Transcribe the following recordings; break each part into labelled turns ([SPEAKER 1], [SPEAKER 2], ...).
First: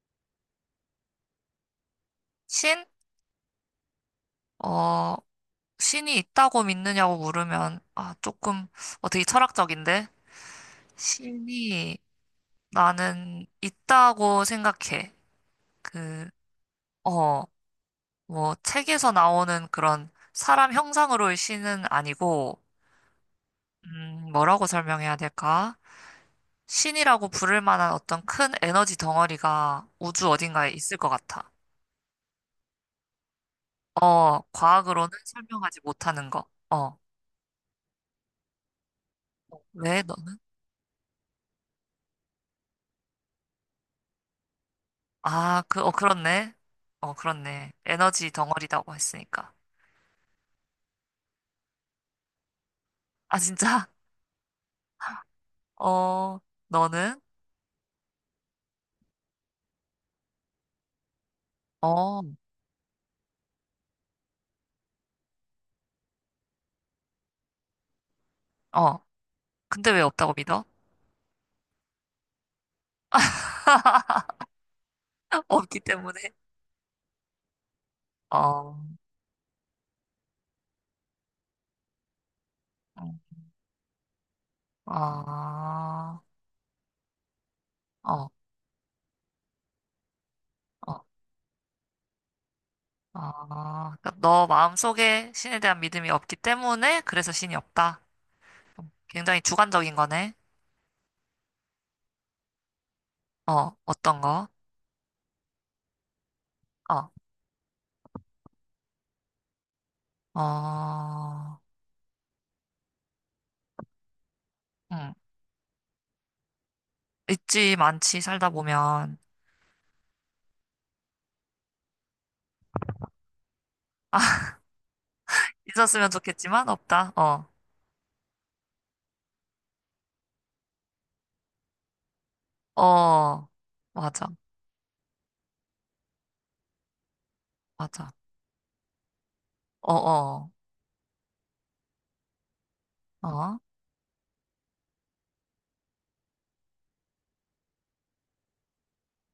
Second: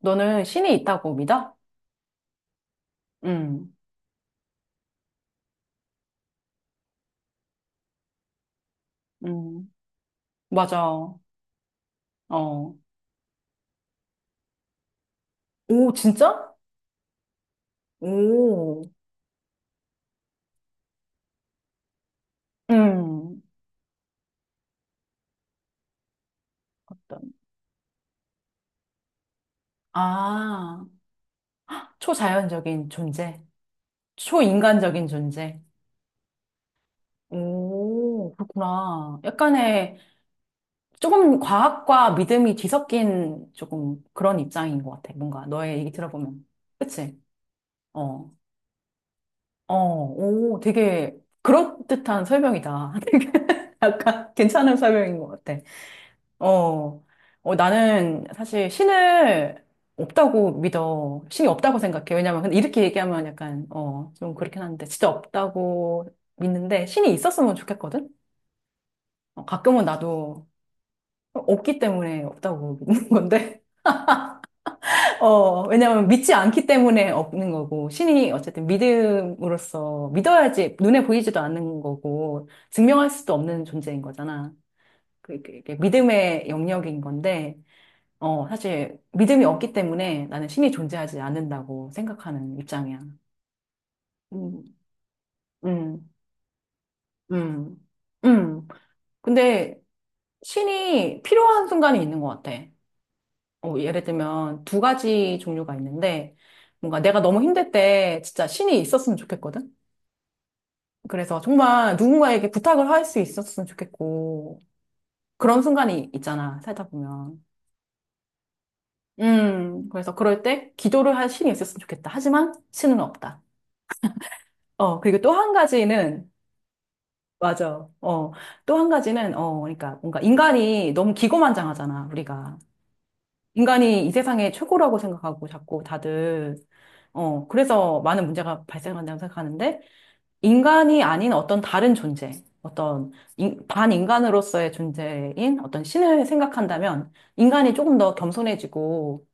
[SPEAKER 1] 너는 신이 있다고 믿어?
[SPEAKER 2] 신?
[SPEAKER 1] 응,
[SPEAKER 2] 어, 신이 있다고 믿느냐고 물으면, 아, 조금, 되게
[SPEAKER 1] 응,
[SPEAKER 2] 철학적인데?
[SPEAKER 1] 맞아.
[SPEAKER 2] 신이
[SPEAKER 1] 어.
[SPEAKER 2] 나는 있다고 생각해.
[SPEAKER 1] 오,
[SPEAKER 2] 그,
[SPEAKER 1] 진짜?
[SPEAKER 2] 어, 뭐,
[SPEAKER 1] 오,
[SPEAKER 2] 책에서 나오는 그런 사람 형상으로의 신은 아니고,
[SPEAKER 1] 음.
[SPEAKER 2] 뭐라고 설명해야 될까? 신이라고
[SPEAKER 1] 어떤,
[SPEAKER 2] 부를 만한 어떤 큰 에너지 덩어리가 우주 어딘가에
[SPEAKER 1] 아,
[SPEAKER 2] 있을 것 같아.
[SPEAKER 1] 초자연적인 존재. 초인간적인
[SPEAKER 2] 과학으로는
[SPEAKER 1] 존재.
[SPEAKER 2] 설명하지 못하는 거. 어,
[SPEAKER 1] 오, 그렇구나. 약간의
[SPEAKER 2] 왜 너는?
[SPEAKER 1] 조금 과학과 믿음이 뒤섞인 조금 그런 입장인 것 같아. 뭔가
[SPEAKER 2] 아,
[SPEAKER 1] 너의
[SPEAKER 2] 그,
[SPEAKER 1] 얘기 들어보면.
[SPEAKER 2] 그렇네.
[SPEAKER 1] 그치?
[SPEAKER 2] 그렇네.
[SPEAKER 1] 어,
[SPEAKER 2] 에너지 덩어리라고 했으니까.
[SPEAKER 1] 오, 되게 그럴듯한 설명이다. 되게
[SPEAKER 2] 아, 진짜?
[SPEAKER 1] 약간 괜찮은 설명인 것 같아.
[SPEAKER 2] 어,
[SPEAKER 1] 어,
[SPEAKER 2] 너는?
[SPEAKER 1] 나는 사실 신을 없다고 믿어. 신이 없다고 생각해.
[SPEAKER 2] 어,
[SPEAKER 1] 왜냐면, 근데 이렇게 얘기하면 약간, 좀 그렇긴 한데, 진짜 없다고 믿는데, 신이 있었으면 좋겠거든?
[SPEAKER 2] 어.
[SPEAKER 1] 가끔은
[SPEAKER 2] 근데 왜 없다고
[SPEAKER 1] 나도
[SPEAKER 2] 믿어?
[SPEAKER 1] 없기 때문에 없다고 믿는 건데,
[SPEAKER 2] 없기
[SPEAKER 1] 왜냐면 믿지
[SPEAKER 2] 때문에.
[SPEAKER 1] 않기 때문에 없는 거고, 신이
[SPEAKER 2] 어,
[SPEAKER 1] 어쨌든
[SPEAKER 2] 어,
[SPEAKER 1] 믿음으로써 믿어야지 눈에 보이지도 않는 거고, 증명할 수도 없는 존재인 거잖아. 그게
[SPEAKER 2] 어,
[SPEAKER 1] 믿음의 영역인 건데,
[SPEAKER 2] 어,
[SPEAKER 1] 사실 믿음이 없기 때문에 나는 신이
[SPEAKER 2] 어.
[SPEAKER 1] 존재하지 않는다고 생각하는 입장이야.
[SPEAKER 2] 아, 그러니까 너
[SPEAKER 1] 음,
[SPEAKER 2] 마음속에 신에 대한
[SPEAKER 1] 음,
[SPEAKER 2] 믿음이 없기 때문에 그래서 신이
[SPEAKER 1] 음,
[SPEAKER 2] 없다.
[SPEAKER 1] 음.
[SPEAKER 2] 굉장히
[SPEAKER 1] 근데
[SPEAKER 2] 주관적인 거네.
[SPEAKER 1] 신이 필요한 순간이 있는 것 같아. 예를
[SPEAKER 2] 어떤 거?
[SPEAKER 1] 들면 두 가지 종류가 있는데 뭔가
[SPEAKER 2] 어,
[SPEAKER 1] 내가 너무 힘들 때 진짜 신이 있었으면 좋겠거든? 그래서
[SPEAKER 2] 어,
[SPEAKER 1] 정말 누군가에게 부탁을 할 수 있었으면 좋겠고
[SPEAKER 2] 응.
[SPEAKER 1] 그런 순간이 있잖아, 살다 보면.
[SPEAKER 2] 있지, 많지, 살다 보면.
[SPEAKER 1] 그래서 그럴 때 기도를 할 신이 있었으면 좋겠다. 하지만 신은 없다. 그리고 또 한
[SPEAKER 2] 있었으면
[SPEAKER 1] 가지는
[SPEAKER 2] 좋겠지만 없다. 어.
[SPEAKER 1] 맞아. 어. 또 한 가지는, 그러니까 뭔가 인간이 너무 기고만장하잖아, 우리가.
[SPEAKER 2] 어,
[SPEAKER 1] 인간이 이
[SPEAKER 2] 맞아,
[SPEAKER 1] 세상의 최고라고 생각하고 자꾸 다들, 그래서
[SPEAKER 2] 맞아.
[SPEAKER 1] 많은 문제가 발생한다고 생각하는데,
[SPEAKER 2] 어, 어,
[SPEAKER 1] 인간이 아닌 어떤 다른 존재, 어떤
[SPEAKER 2] 어,
[SPEAKER 1] 반인간으로서의 존재인 어떤 신을 생각한다면, 인간이 조금 더 겸손해지고,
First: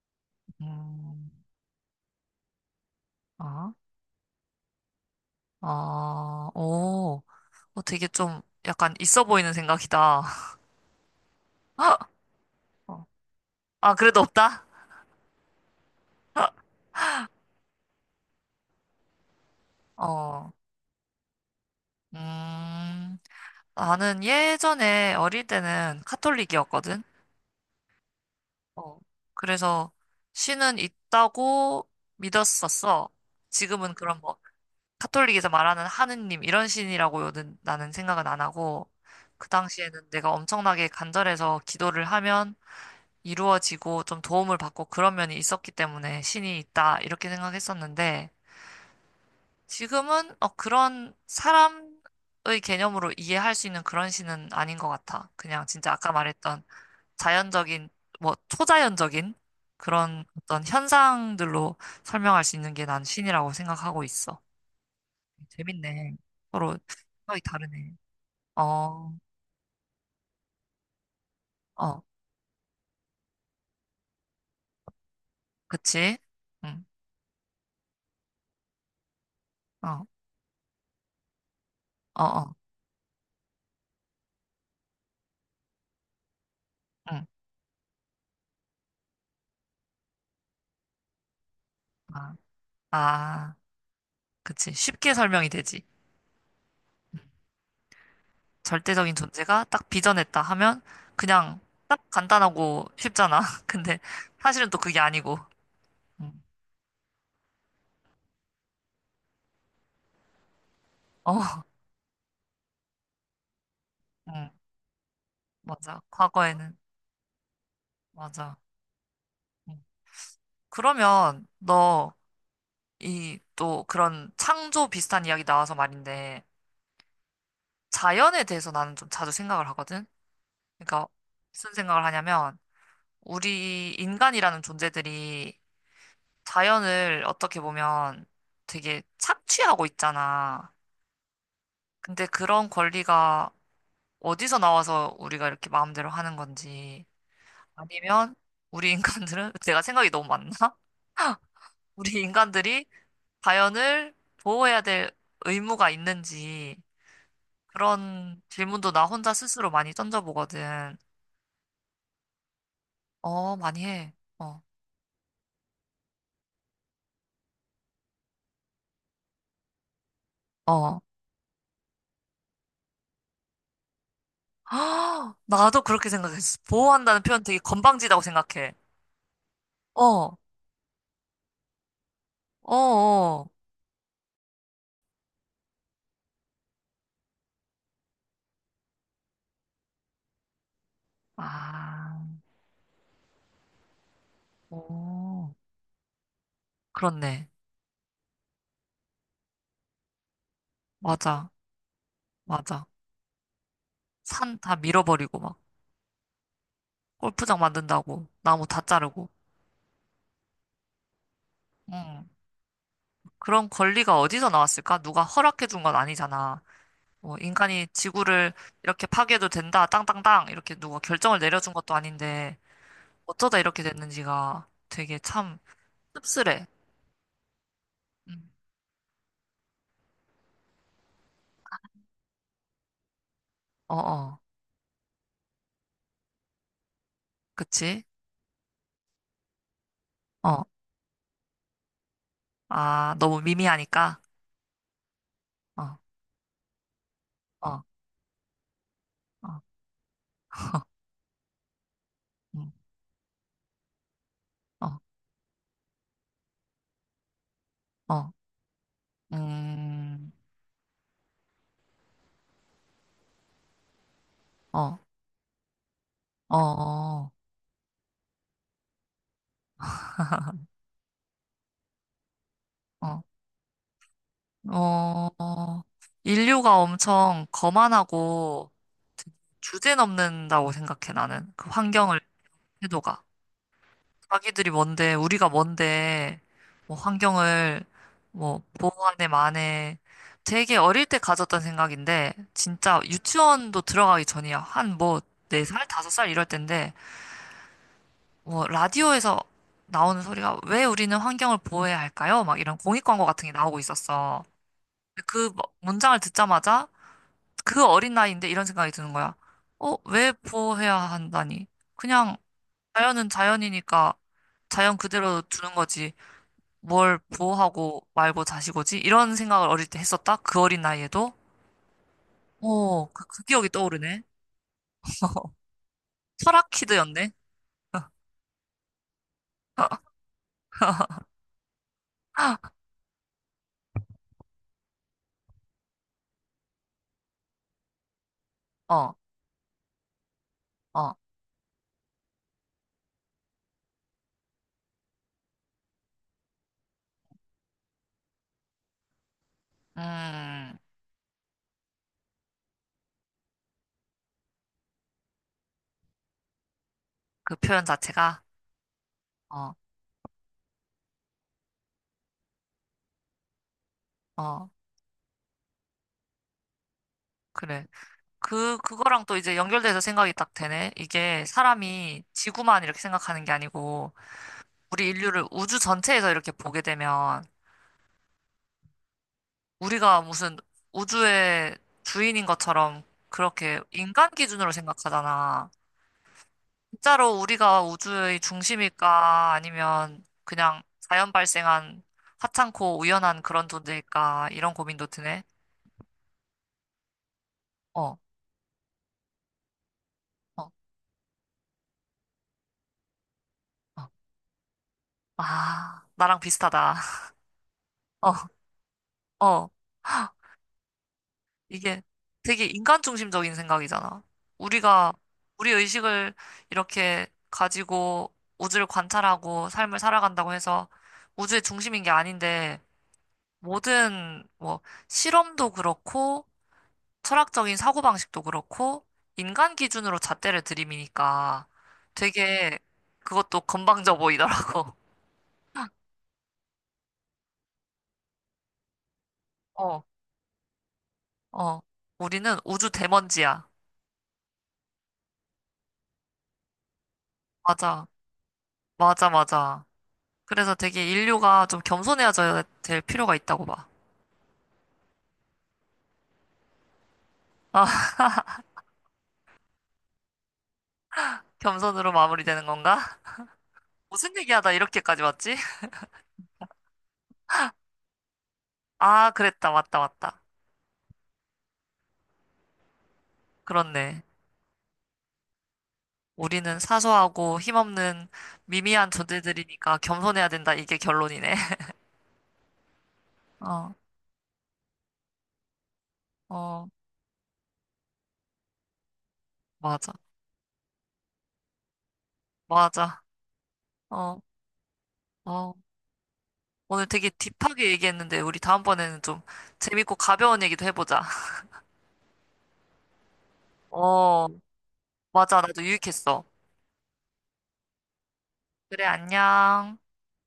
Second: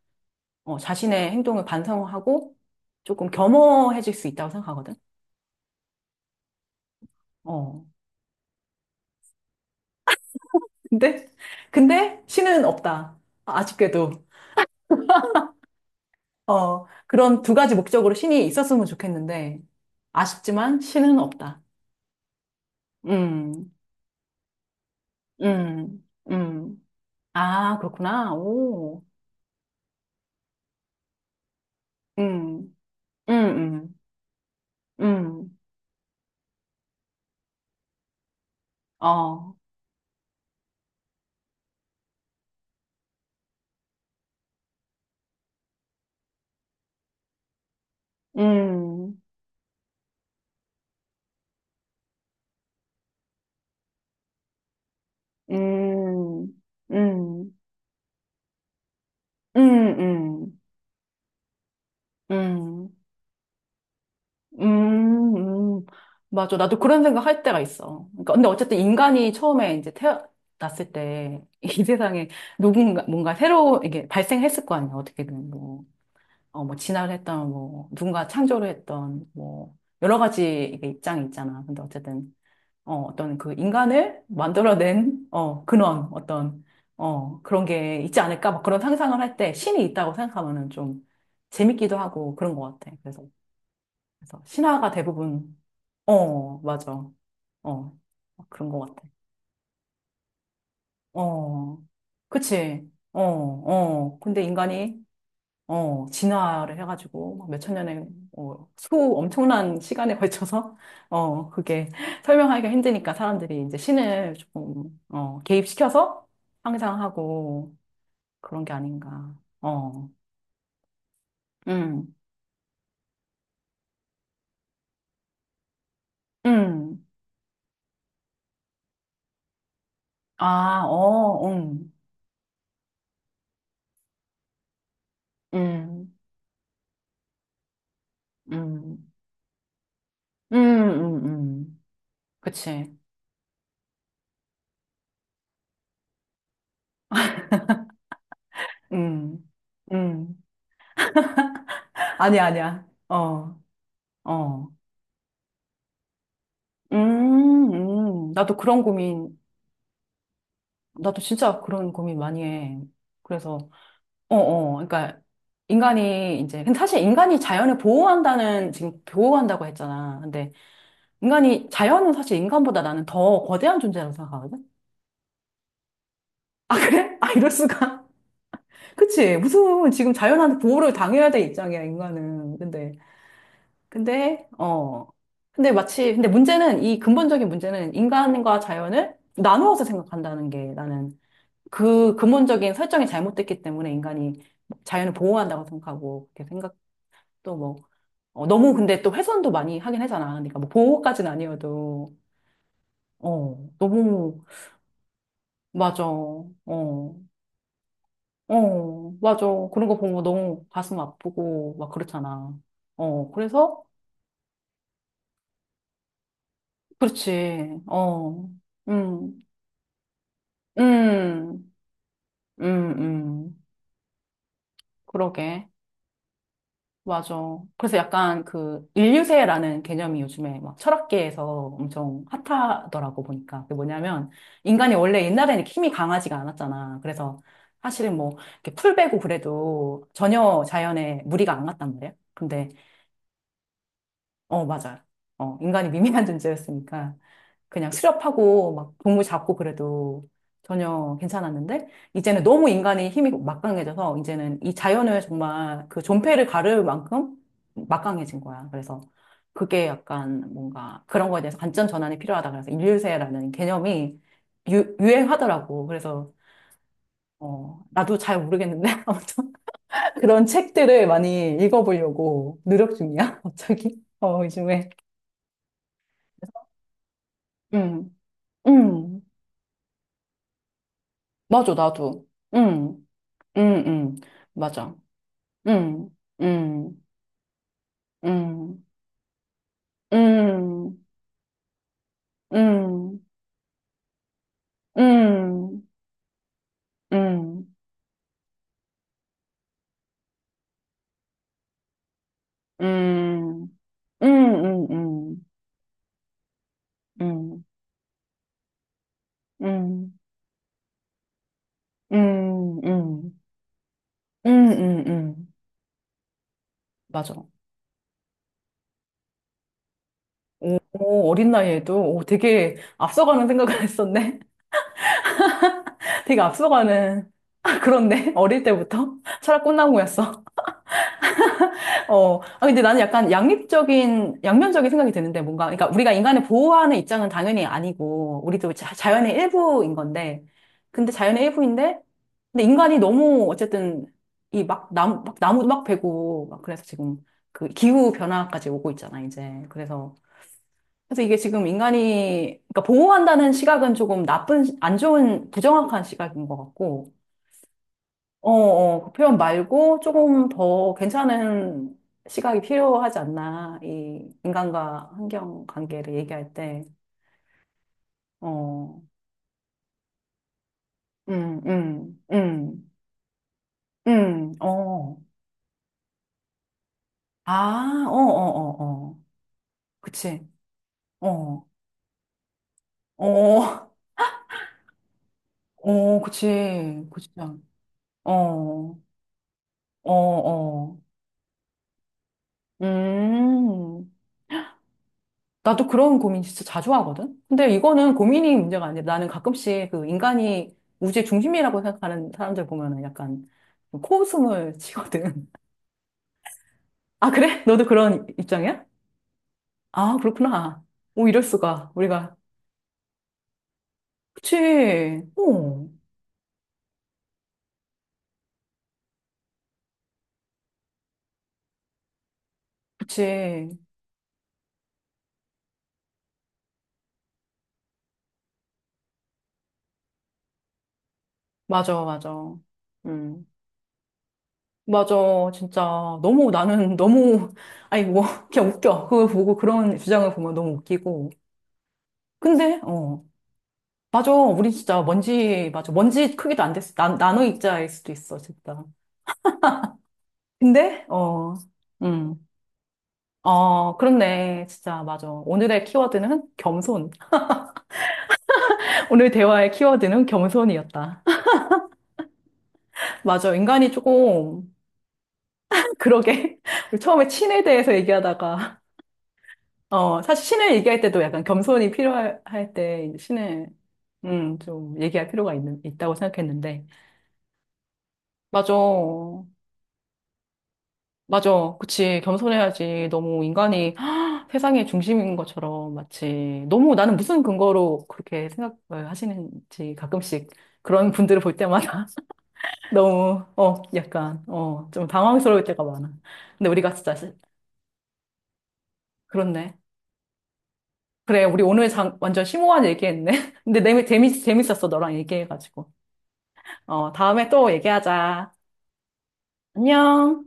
[SPEAKER 1] 자신의
[SPEAKER 2] 음,
[SPEAKER 1] 행동을 반성하고, 조금
[SPEAKER 2] 어,
[SPEAKER 1] 겸허해질 수 있다고 생각하거든.
[SPEAKER 2] 어, 오,
[SPEAKER 1] 어.
[SPEAKER 2] 되게 좀 약간 있어 보이는 생각이다.
[SPEAKER 1] 근데, 근데 신은
[SPEAKER 2] 어.
[SPEAKER 1] 없다.
[SPEAKER 2] 아, 그래도
[SPEAKER 1] 아쉽게도.
[SPEAKER 2] 없다?
[SPEAKER 1] 그런 두 가지 목적으로 신이 있었으면 좋겠는데,
[SPEAKER 2] 어,
[SPEAKER 1] 아쉽지만 신은 없다.
[SPEAKER 2] 음,
[SPEAKER 1] 음,
[SPEAKER 2] 나는 예전에 어릴 때는
[SPEAKER 1] 음, 음.
[SPEAKER 2] 카톨릭이었거든.
[SPEAKER 1] 아, 그렇구나.
[SPEAKER 2] 어,
[SPEAKER 1] 오,
[SPEAKER 2] 그래서 신은 있다고
[SPEAKER 1] 음,
[SPEAKER 2] 믿었었어.
[SPEAKER 1] 음,
[SPEAKER 2] 지금은
[SPEAKER 1] 음,
[SPEAKER 2] 그런 카톨릭에서
[SPEAKER 1] 음,
[SPEAKER 2] 말하는 하느님 이런 신이라고는 나는 생각은 안 하고 그
[SPEAKER 1] 어,
[SPEAKER 2] 당시에는 내가 엄청나게 간절해서 기도를 하면 이루어지고 좀 도움을 받고 그런 면이 있었기 때문에 신이 있다 이렇게 생각했었는데
[SPEAKER 1] 음,
[SPEAKER 2] 지금은 그런 사람의 개념으로 이해할 수 있는 그런 신은 아닌 것 같아. 그냥 진짜 아까
[SPEAKER 1] 음,
[SPEAKER 2] 말했던
[SPEAKER 1] 음, 음,
[SPEAKER 2] 자연적인 뭐 초자연적인 그런
[SPEAKER 1] 음,
[SPEAKER 2] 어떤 현상들로 설명할 수 있는 게
[SPEAKER 1] 음,
[SPEAKER 2] 난 신이라고 생각하고 있어.
[SPEAKER 1] 음, 음.
[SPEAKER 2] 재밌네.
[SPEAKER 1] 맞아.
[SPEAKER 2] 서로
[SPEAKER 1] 나도 그런 생각
[SPEAKER 2] 생각이
[SPEAKER 1] 할 때가
[SPEAKER 2] 다르네.
[SPEAKER 1] 있어. 그러니까 근데 어쨌든
[SPEAKER 2] 어,
[SPEAKER 1] 인간이 처음에 이제 태어났을 때, 이
[SPEAKER 2] 어,
[SPEAKER 1] 세상에 누군가, 뭔가 새로, 이게 발생했을 거 아니야, 어떻게든. 뭐.
[SPEAKER 2] 그치?
[SPEAKER 1] 뭐,
[SPEAKER 2] 응,
[SPEAKER 1] 진화를 했던, 뭐, 누군가 창조를 했던, 뭐,
[SPEAKER 2] 어,
[SPEAKER 1] 여러 가지 이게 입장이 있잖아. 근데
[SPEAKER 2] 어,
[SPEAKER 1] 어쨌든,
[SPEAKER 2] 어,
[SPEAKER 1] 어떤 그 인간을 만들어낸, 근원, 어떤,
[SPEAKER 2] 응.
[SPEAKER 1] 그런 게 있지 않을까? 막 그런 상상을 할 때 신이 있다고 생각하면은 좀 재밌기도 하고
[SPEAKER 2] 아,
[SPEAKER 1] 그런 것 같아. 그래서,
[SPEAKER 2] 아, 그치.
[SPEAKER 1] 신화가
[SPEAKER 2] 쉽게 설명이
[SPEAKER 1] 대부분,
[SPEAKER 2] 되지.
[SPEAKER 1] 맞아. 어, 그런 것 같아.
[SPEAKER 2] 절대적인 존재가 딱 빚어냈다 하면 그냥
[SPEAKER 1] 어,
[SPEAKER 2] 딱
[SPEAKER 1] 그치.
[SPEAKER 2] 간단하고
[SPEAKER 1] 어,
[SPEAKER 2] 쉽잖아. 근데
[SPEAKER 1] 어. 근데
[SPEAKER 2] 사실은 또
[SPEAKER 1] 인간이
[SPEAKER 2] 그게 아니고. 응,
[SPEAKER 1] 진화를 해가지고, 막 몇천 년의, 수 엄청난 시간에 걸쳐서,
[SPEAKER 2] 어,
[SPEAKER 1] 그게 설명하기가 힘드니까 사람들이 이제 신을
[SPEAKER 2] 응,
[SPEAKER 1] 조금,
[SPEAKER 2] 맞아.
[SPEAKER 1] 개입시켜서
[SPEAKER 2] 과거에는,
[SPEAKER 1] 상상하고
[SPEAKER 2] 맞아.
[SPEAKER 1] 그런 게 아닌가.
[SPEAKER 2] 응.
[SPEAKER 1] 어,
[SPEAKER 2] 그러면
[SPEAKER 1] 음,
[SPEAKER 2] 너 이 또 그런 창조 비슷한 이야기 나와서 말인데
[SPEAKER 1] 음,
[SPEAKER 2] 자연에 대해서 나는 좀 자주 생각을 하거든.
[SPEAKER 1] 아,
[SPEAKER 2] 그러니까
[SPEAKER 1] 어,
[SPEAKER 2] 무슨 생각을 하냐면 우리 인간이라는 존재들이
[SPEAKER 1] 음,
[SPEAKER 2] 자연을 어떻게 보면 되게
[SPEAKER 1] 음,
[SPEAKER 2] 착취하고
[SPEAKER 1] 음,
[SPEAKER 2] 있잖아.
[SPEAKER 1] 음, 음.
[SPEAKER 2] 근데 그런
[SPEAKER 1] 그치.
[SPEAKER 2] 권리가 어디서 나와서 우리가 이렇게 마음대로 하는 건지 아니면 우리
[SPEAKER 1] 음,
[SPEAKER 2] 인간들은 제가 생각이 너무
[SPEAKER 1] 음.
[SPEAKER 2] 많나? 우리
[SPEAKER 1] 아니야, 아니야.
[SPEAKER 2] 인간들이
[SPEAKER 1] 어,
[SPEAKER 2] 자연을
[SPEAKER 1] 어.
[SPEAKER 2] 보호해야 될 의무가 있는지
[SPEAKER 1] 음, 음.
[SPEAKER 2] 그런
[SPEAKER 1] 나도 그런
[SPEAKER 2] 질문도 나 혼자
[SPEAKER 1] 고민
[SPEAKER 2] 스스로 많이 던져보거든.
[SPEAKER 1] 나도 진짜 그런 고민 많이 해. 그래서,
[SPEAKER 2] 많이 해.
[SPEAKER 1] 어,
[SPEAKER 2] 어,
[SPEAKER 1] 어. 그러니까, 인간이 이제, 근데 사실 인간이 자연을 보호한다는, 지금 보호한다고 했잖아. 근데,
[SPEAKER 2] 어.
[SPEAKER 1] 인간이, 자연은 사실 인간보다 나는 더 거대한 존재라고 생각하거든?
[SPEAKER 2] 아, 나도 그렇게 생각했어.
[SPEAKER 1] 그래?
[SPEAKER 2] 보호한다는
[SPEAKER 1] 아,
[SPEAKER 2] 표현
[SPEAKER 1] 이럴
[SPEAKER 2] 되게
[SPEAKER 1] 수가.
[SPEAKER 2] 건방지다고 생각해.
[SPEAKER 1] 그치? 무슨, 지금
[SPEAKER 2] 어,
[SPEAKER 1] 자연한테 보호를 당해야 될 입장이야, 인간은.
[SPEAKER 2] 어,
[SPEAKER 1] 근데,
[SPEAKER 2] 어.
[SPEAKER 1] 어. 근데 문제는, 이 근본적인 문제는 인간과 자연을 나누어서 생각한다는 게 나는 그
[SPEAKER 2] 아,
[SPEAKER 1] 근본적인 설정이 잘못됐기 때문에 인간이 자연을
[SPEAKER 2] 오,
[SPEAKER 1] 보호한다고 생각하고 그렇게 생각도
[SPEAKER 2] 그렇네.
[SPEAKER 1] 뭐 너무 근데 또 훼손도 많이 하긴 하잖아. 그러니까 뭐 보호까지는
[SPEAKER 2] 맞아,
[SPEAKER 1] 아니어도
[SPEAKER 2] 맞아.
[SPEAKER 1] 너무
[SPEAKER 2] 산 다 밀어버리고 막
[SPEAKER 1] 맞아. 어.
[SPEAKER 2] 골프장 만든다고 나무 다 자르고.
[SPEAKER 1] 맞아. 그런 거 보면 너무 가슴 아프고 막
[SPEAKER 2] 응.
[SPEAKER 1] 그렇잖아.
[SPEAKER 2] 그런
[SPEAKER 1] 그래서
[SPEAKER 2] 권리가 어디서 나왔을까? 누가 허락해 준 건 아니잖아. 뭐
[SPEAKER 1] 그렇지.
[SPEAKER 2] 인간이
[SPEAKER 1] 어.
[SPEAKER 2] 지구를 이렇게
[SPEAKER 1] 음.
[SPEAKER 2] 파괴해도 된다, 땅땅땅 이렇게 누가 결정을
[SPEAKER 1] 음.
[SPEAKER 2] 내려준 것도 아닌데
[SPEAKER 1] 음.
[SPEAKER 2] 어쩌다
[SPEAKER 1] 음.
[SPEAKER 2] 이렇게 됐는지가 되게 참
[SPEAKER 1] 그러게.
[SPEAKER 2] 씁쓸해.
[SPEAKER 1] 맞아. 그래서
[SPEAKER 2] 응.
[SPEAKER 1] 약간 그 인류세라는 개념이 요즘에 막 철학계에서 엄청 핫하더라고 보니까. 그게
[SPEAKER 2] 어,
[SPEAKER 1] 뭐냐면
[SPEAKER 2] 어,
[SPEAKER 1] 인간이 원래 옛날에는 이렇게 힘이 강하지가 않았잖아. 그래서
[SPEAKER 2] 그치?
[SPEAKER 1] 사실은 뭐 이렇게 풀 베고 그래도 전혀
[SPEAKER 2] 어.
[SPEAKER 1] 자연에 무리가 안 갔단 말이야. 근데
[SPEAKER 2] 아, 너무 미미하니까.
[SPEAKER 1] 맞아. 인간이
[SPEAKER 2] 어,
[SPEAKER 1] 미미한 존재였으니까.
[SPEAKER 2] 어,
[SPEAKER 1] 그냥 수렵하고 막 동물
[SPEAKER 2] 어,
[SPEAKER 1] 잡고 그래도 전혀 괜찮았는데 이제는 너무
[SPEAKER 2] 음,
[SPEAKER 1] 인간이 힘이 막강해져서 이제는 이
[SPEAKER 2] 어,
[SPEAKER 1] 자연을 정말 그 존폐를 가를 만큼
[SPEAKER 2] 어,
[SPEAKER 1] 막강해진 거야. 그래서 그게
[SPEAKER 2] 음,
[SPEAKER 1] 약간 뭔가 그런 거에 대해서 관점 전환이 필요하다. 그래서 인류세라는 개념이
[SPEAKER 2] 어,
[SPEAKER 1] 유행하더라고. 그래서
[SPEAKER 2] 어, 어,
[SPEAKER 1] 나도 잘 모르겠는데 아무튼 그런 책들을 많이 읽어보려고 노력 중이야. 갑자기 요즘에.
[SPEAKER 2] 어, 어. 인류가 엄청
[SPEAKER 1] 음,
[SPEAKER 2] 거만하고
[SPEAKER 1] 음,
[SPEAKER 2] 주제넘는다고 생각해, 나는. 그
[SPEAKER 1] 맞아,
[SPEAKER 2] 환경을,
[SPEAKER 1] 나도. 음.
[SPEAKER 2] 태도가.
[SPEAKER 1] 응, 응,
[SPEAKER 2] 자기들이
[SPEAKER 1] 맞아.
[SPEAKER 2] 뭔데, 우리가
[SPEAKER 1] 응,
[SPEAKER 2] 뭔데, 뭐
[SPEAKER 1] 응,
[SPEAKER 2] 환경을, 뭐,
[SPEAKER 1] 응,
[SPEAKER 2] 보호하네, 마네. 되게
[SPEAKER 1] 응,
[SPEAKER 2] 어릴 때 가졌던 생각인데,
[SPEAKER 1] 응,
[SPEAKER 2] 진짜
[SPEAKER 1] 응,
[SPEAKER 2] 유치원도 들어가기 전이야. 한 뭐, 네
[SPEAKER 1] 응,
[SPEAKER 2] 살 5살 이럴 때인데,
[SPEAKER 1] 응,
[SPEAKER 2] 뭐 라디오에서 나오는 소리가 왜 우리는 환경을 보호해야 할까요? 막 이런 공익 광고 같은 게
[SPEAKER 1] 응,
[SPEAKER 2] 나오고
[SPEAKER 1] 응,
[SPEAKER 2] 있었어.
[SPEAKER 1] 응, 응, 응,
[SPEAKER 2] 그 문장을 듣자마자
[SPEAKER 1] 응,
[SPEAKER 2] 그 어린 나이인데 이런 생각이 드는 거야. 왜 보호해야 한다니? 그냥 자연은
[SPEAKER 1] 응,
[SPEAKER 2] 자연이니까
[SPEAKER 1] 응,
[SPEAKER 2] 자연
[SPEAKER 1] 응.
[SPEAKER 2] 그대로
[SPEAKER 1] 응.
[SPEAKER 2] 두는 거지. 뭘
[SPEAKER 1] 맞아.
[SPEAKER 2] 보호하고 말고 자시고지? 이런 생각을 어릴 때 했었다? 그 어린
[SPEAKER 1] 오,
[SPEAKER 2] 나이에도?
[SPEAKER 1] 어린 나이에도 오, 되게
[SPEAKER 2] 오, 그
[SPEAKER 1] 앞서가는
[SPEAKER 2] 기억이
[SPEAKER 1] 생각을
[SPEAKER 2] 떠오르네.
[SPEAKER 1] 했었네. 되게
[SPEAKER 2] 철학
[SPEAKER 1] 앞서가는,
[SPEAKER 2] 키드였네.
[SPEAKER 1] 아, 그렇네. 어릴 때부터 철학 꿈나무였어. 근데 나는 약간 양립적인, 양면적인 생각이 드는데, 뭔가, 그러니까 우리가 인간을 보호하는 입장은 당연히 아니고, 우리도
[SPEAKER 2] 어,
[SPEAKER 1] 자연의 일부인 건데, 근데
[SPEAKER 2] 어,
[SPEAKER 1] 자연의 일부인데, 근데 인간이 너무 어쨌든, 이 막, 나무, 막, 나무 막 베고, 막 그래서 지금 그 기후 변화까지 오고 있잖아, 이제. 그래서,
[SPEAKER 2] 음,
[SPEAKER 1] 이게 지금 인간이, 그러니까 보호한다는 시각은 조금 나쁜, 안 좋은, 부정확한 시각인 것 같고,
[SPEAKER 2] 그 표현 자체가.
[SPEAKER 1] 그 표현
[SPEAKER 2] 어,
[SPEAKER 1] 말고 조금 더 괜찮은 시각이 필요하지 않나. 이
[SPEAKER 2] 어.
[SPEAKER 1] 인간과 환경 관계를 얘기할 때.
[SPEAKER 2] 그래.
[SPEAKER 1] 어,
[SPEAKER 2] 그거랑 또 이제 연결돼서 생각이 딱 되네. 이게
[SPEAKER 1] 음, 음,
[SPEAKER 2] 사람이 지구만
[SPEAKER 1] 음,
[SPEAKER 2] 이렇게 생각하는 게 아니고, 우리
[SPEAKER 1] 어.
[SPEAKER 2] 인류를 우주 전체에서 이렇게 보게 되면,
[SPEAKER 1] 아, 어, 어, 어, 어.
[SPEAKER 2] 우리가
[SPEAKER 1] 그치.
[SPEAKER 2] 무슨
[SPEAKER 1] 어,
[SPEAKER 2] 우주의 주인인 것처럼 그렇게
[SPEAKER 1] 어,
[SPEAKER 2] 인간 기준으로 생각하잖아.
[SPEAKER 1] 어, 그치. 그치.
[SPEAKER 2] 진짜로 우리가 우주의
[SPEAKER 1] 어,
[SPEAKER 2] 중심일까?
[SPEAKER 1] 어,
[SPEAKER 2] 아니면 그냥
[SPEAKER 1] 어.
[SPEAKER 2] 자연 발생한 하찮고 우연한 그런
[SPEAKER 1] 음.
[SPEAKER 2] 존재일까? 이런 고민도 드네.
[SPEAKER 1] 나도 그런 고민 진짜 자주 하거든? 근데 이거는
[SPEAKER 2] 어,
[SPEAKER 1] 고민이 문제가 아니라 나는 가끔씩 그
[SPEAKER 2] 어,
[SPEAKER 1] 인간이 우주의 중심이라고 생각하는 사람들 보면은 약간
[SPEAKER 2] 어.
[SPEAKER 1] 코웃음을 치거든.
[SPEAKER 2] 아, 나랑 비슷하다.
[SPEAKER 1] 아, 그래? 너도 그런 입장이야?
[SPEAKER 2] 어, 어.
[SPEAKER 1] 아, 그렇구나. 오, 이럴 수가.
[SPEAKER 2] 이게
[SPEAKER 1] 우리가.
[SPEAKER 2] 되게 인간 중심적인 생각이잖아. 우리가
[SPEAKER 1] 그치.
[SPEAKER 2] 우리
[SPEAKER 1] 오,
[SPEAKER 2] 의식을 이렇게 가지고 우주를 관찰하고 삶을 살아간다고 해서 우주의 중심인 게 아닌데
[SPEAKER 1] 그치.
[SPEAKER 2] 모든 뭐 실험도 그렇고 철학적인 사고방식도 그렇고 인간 기준으로 잣대를 들이미니까
[SPEAKER 1] 맞아, 맞아.
[SPEAKER 2] 되게
[SPEAKER 1] 음.
[SPEAKER 2] 그것도 건방져 보이더라고.
[SPEAKER 1] 맞아. 진짜. 너무 나는 너무, 아니, 뭐, 그냥 웃겨. 그거 보고 그런
[SPEAKER 2] 어,
[SPEAKER 1] 주장을 보면 너무 웃기고.
[SPEAKER 2] 어. 우리는
[SPEAKER 1] 근데,
[SPEAKER 2] 우주
[SPEAKER 1] 어.
[SPEAKER 2] 대먼지야.
[SPEAKER 1] 맞아. 우린 진짜 먼지, 맞아. 먼지 크기도 안 됐어. 나노 입자일
[SPEAKER 2] 맞아.
[SPEAKER 1] 수도 있어, 진짜.
[SPEAKER 2] 맞아, 맞아. 그래서
[SPEAKER 1] 근데,
[SPEAKER 2] 되게 인류가 좀
[SPEAKER 1] 음,
[SPEAKER 2] 겸손해져야 될 필요가 있다고 봐.
[SPEAKER 1] 그렇네. 진짜, 맞아. 오늘의 키워드는 겸손.
[SPEAKER 2] 아,
[SPEAKER 1] 오늘 대화의 키워드는 겸손이었다.
[SPEAKER 2] 겸손으로 마무리되는 건가?
[SPEAKER 1] 맞아. 인간이
[SPEAKER 2] 무슨
[SPEAKER 1] 조금,
[SPEAKER 2] 얘기하다 이렇게까지 왔지?
[SPEAKER 1] 그러게. 우리 처음에 신에 대해서 얘기하다가,
[SPEAKER 2] 아, 그랬다. 맞다, 맞다.
[SPEAKER 1] 사실 신을 얘기할 때도 약간 겸손이 필요할 할 때, 이제 신을,
[SPEAKER 2] 그렇네.
[SPEAKER 1] 좀 얘기할 필요가 있다고
[SPEAKER 2] 우리는
[SPEAKER 1] 생각했는데.
[SPEAKER 2] 사소하고 힘없는
[SPEAKER 1] 맞아.
[SPEAKER 2] 미미한 존재들이니까 겸손해야 된다. 이게 결론이네.
[SPEAKER 1] 맞아. 그치. 겸손해야지. 너무 인간이
[SPEAKER 2] 어,
[SPEAKER 1] 세상의 중심인 것처럼 마치
[SPEAKER 2] 어,
[SPEAKER 1] 너무 나는 무슨 근거로 그렇게 생각을 하시는지
[SPEAKER 2] 맞아.
[SPEAKER 1] 가끔씩 그런 분들을 볼 때마다
[SPEAKER 2] 맞아.
[SPEAKER 1] 너무,
[SPEAKER 2] 어,
[SPEAKER 1] 약간, 좀 당황스러울
[SPEAKER 2] 어.
[SPEAKER 1] 때가 많아. 근데 우리가
[SPEAKER 2] 오늘
[SPEAKER 1] 진짜,
[SPEAKER 2] 되게
[SPEAKER 1] 시-
[SPEAKER 2] 딥하게 얘기했는데, 우리 다음번에는 좀
[SPEAKER 1] 그렇네.
[SPEAKER 2] 재밌고 가벼운 얘기도 해보자.
[SPEAKER 1] 그래. 우리 오늘 완전 심오한 얘기했네. 근데
[SPEAKER 2] 어,
[SPEAKER 1] 재밌었어. 너랑
[SPEAKER 2] 맞아. 나도
[SPEAKER 1] 얘기해가지고.
[SPEAKER 2] 유익했어.
[SPEAKER 1] 다음에 또 얘기하자.
[SPEAKER 2] 그래, 안녕.
[SPEAKER 1] 안녕.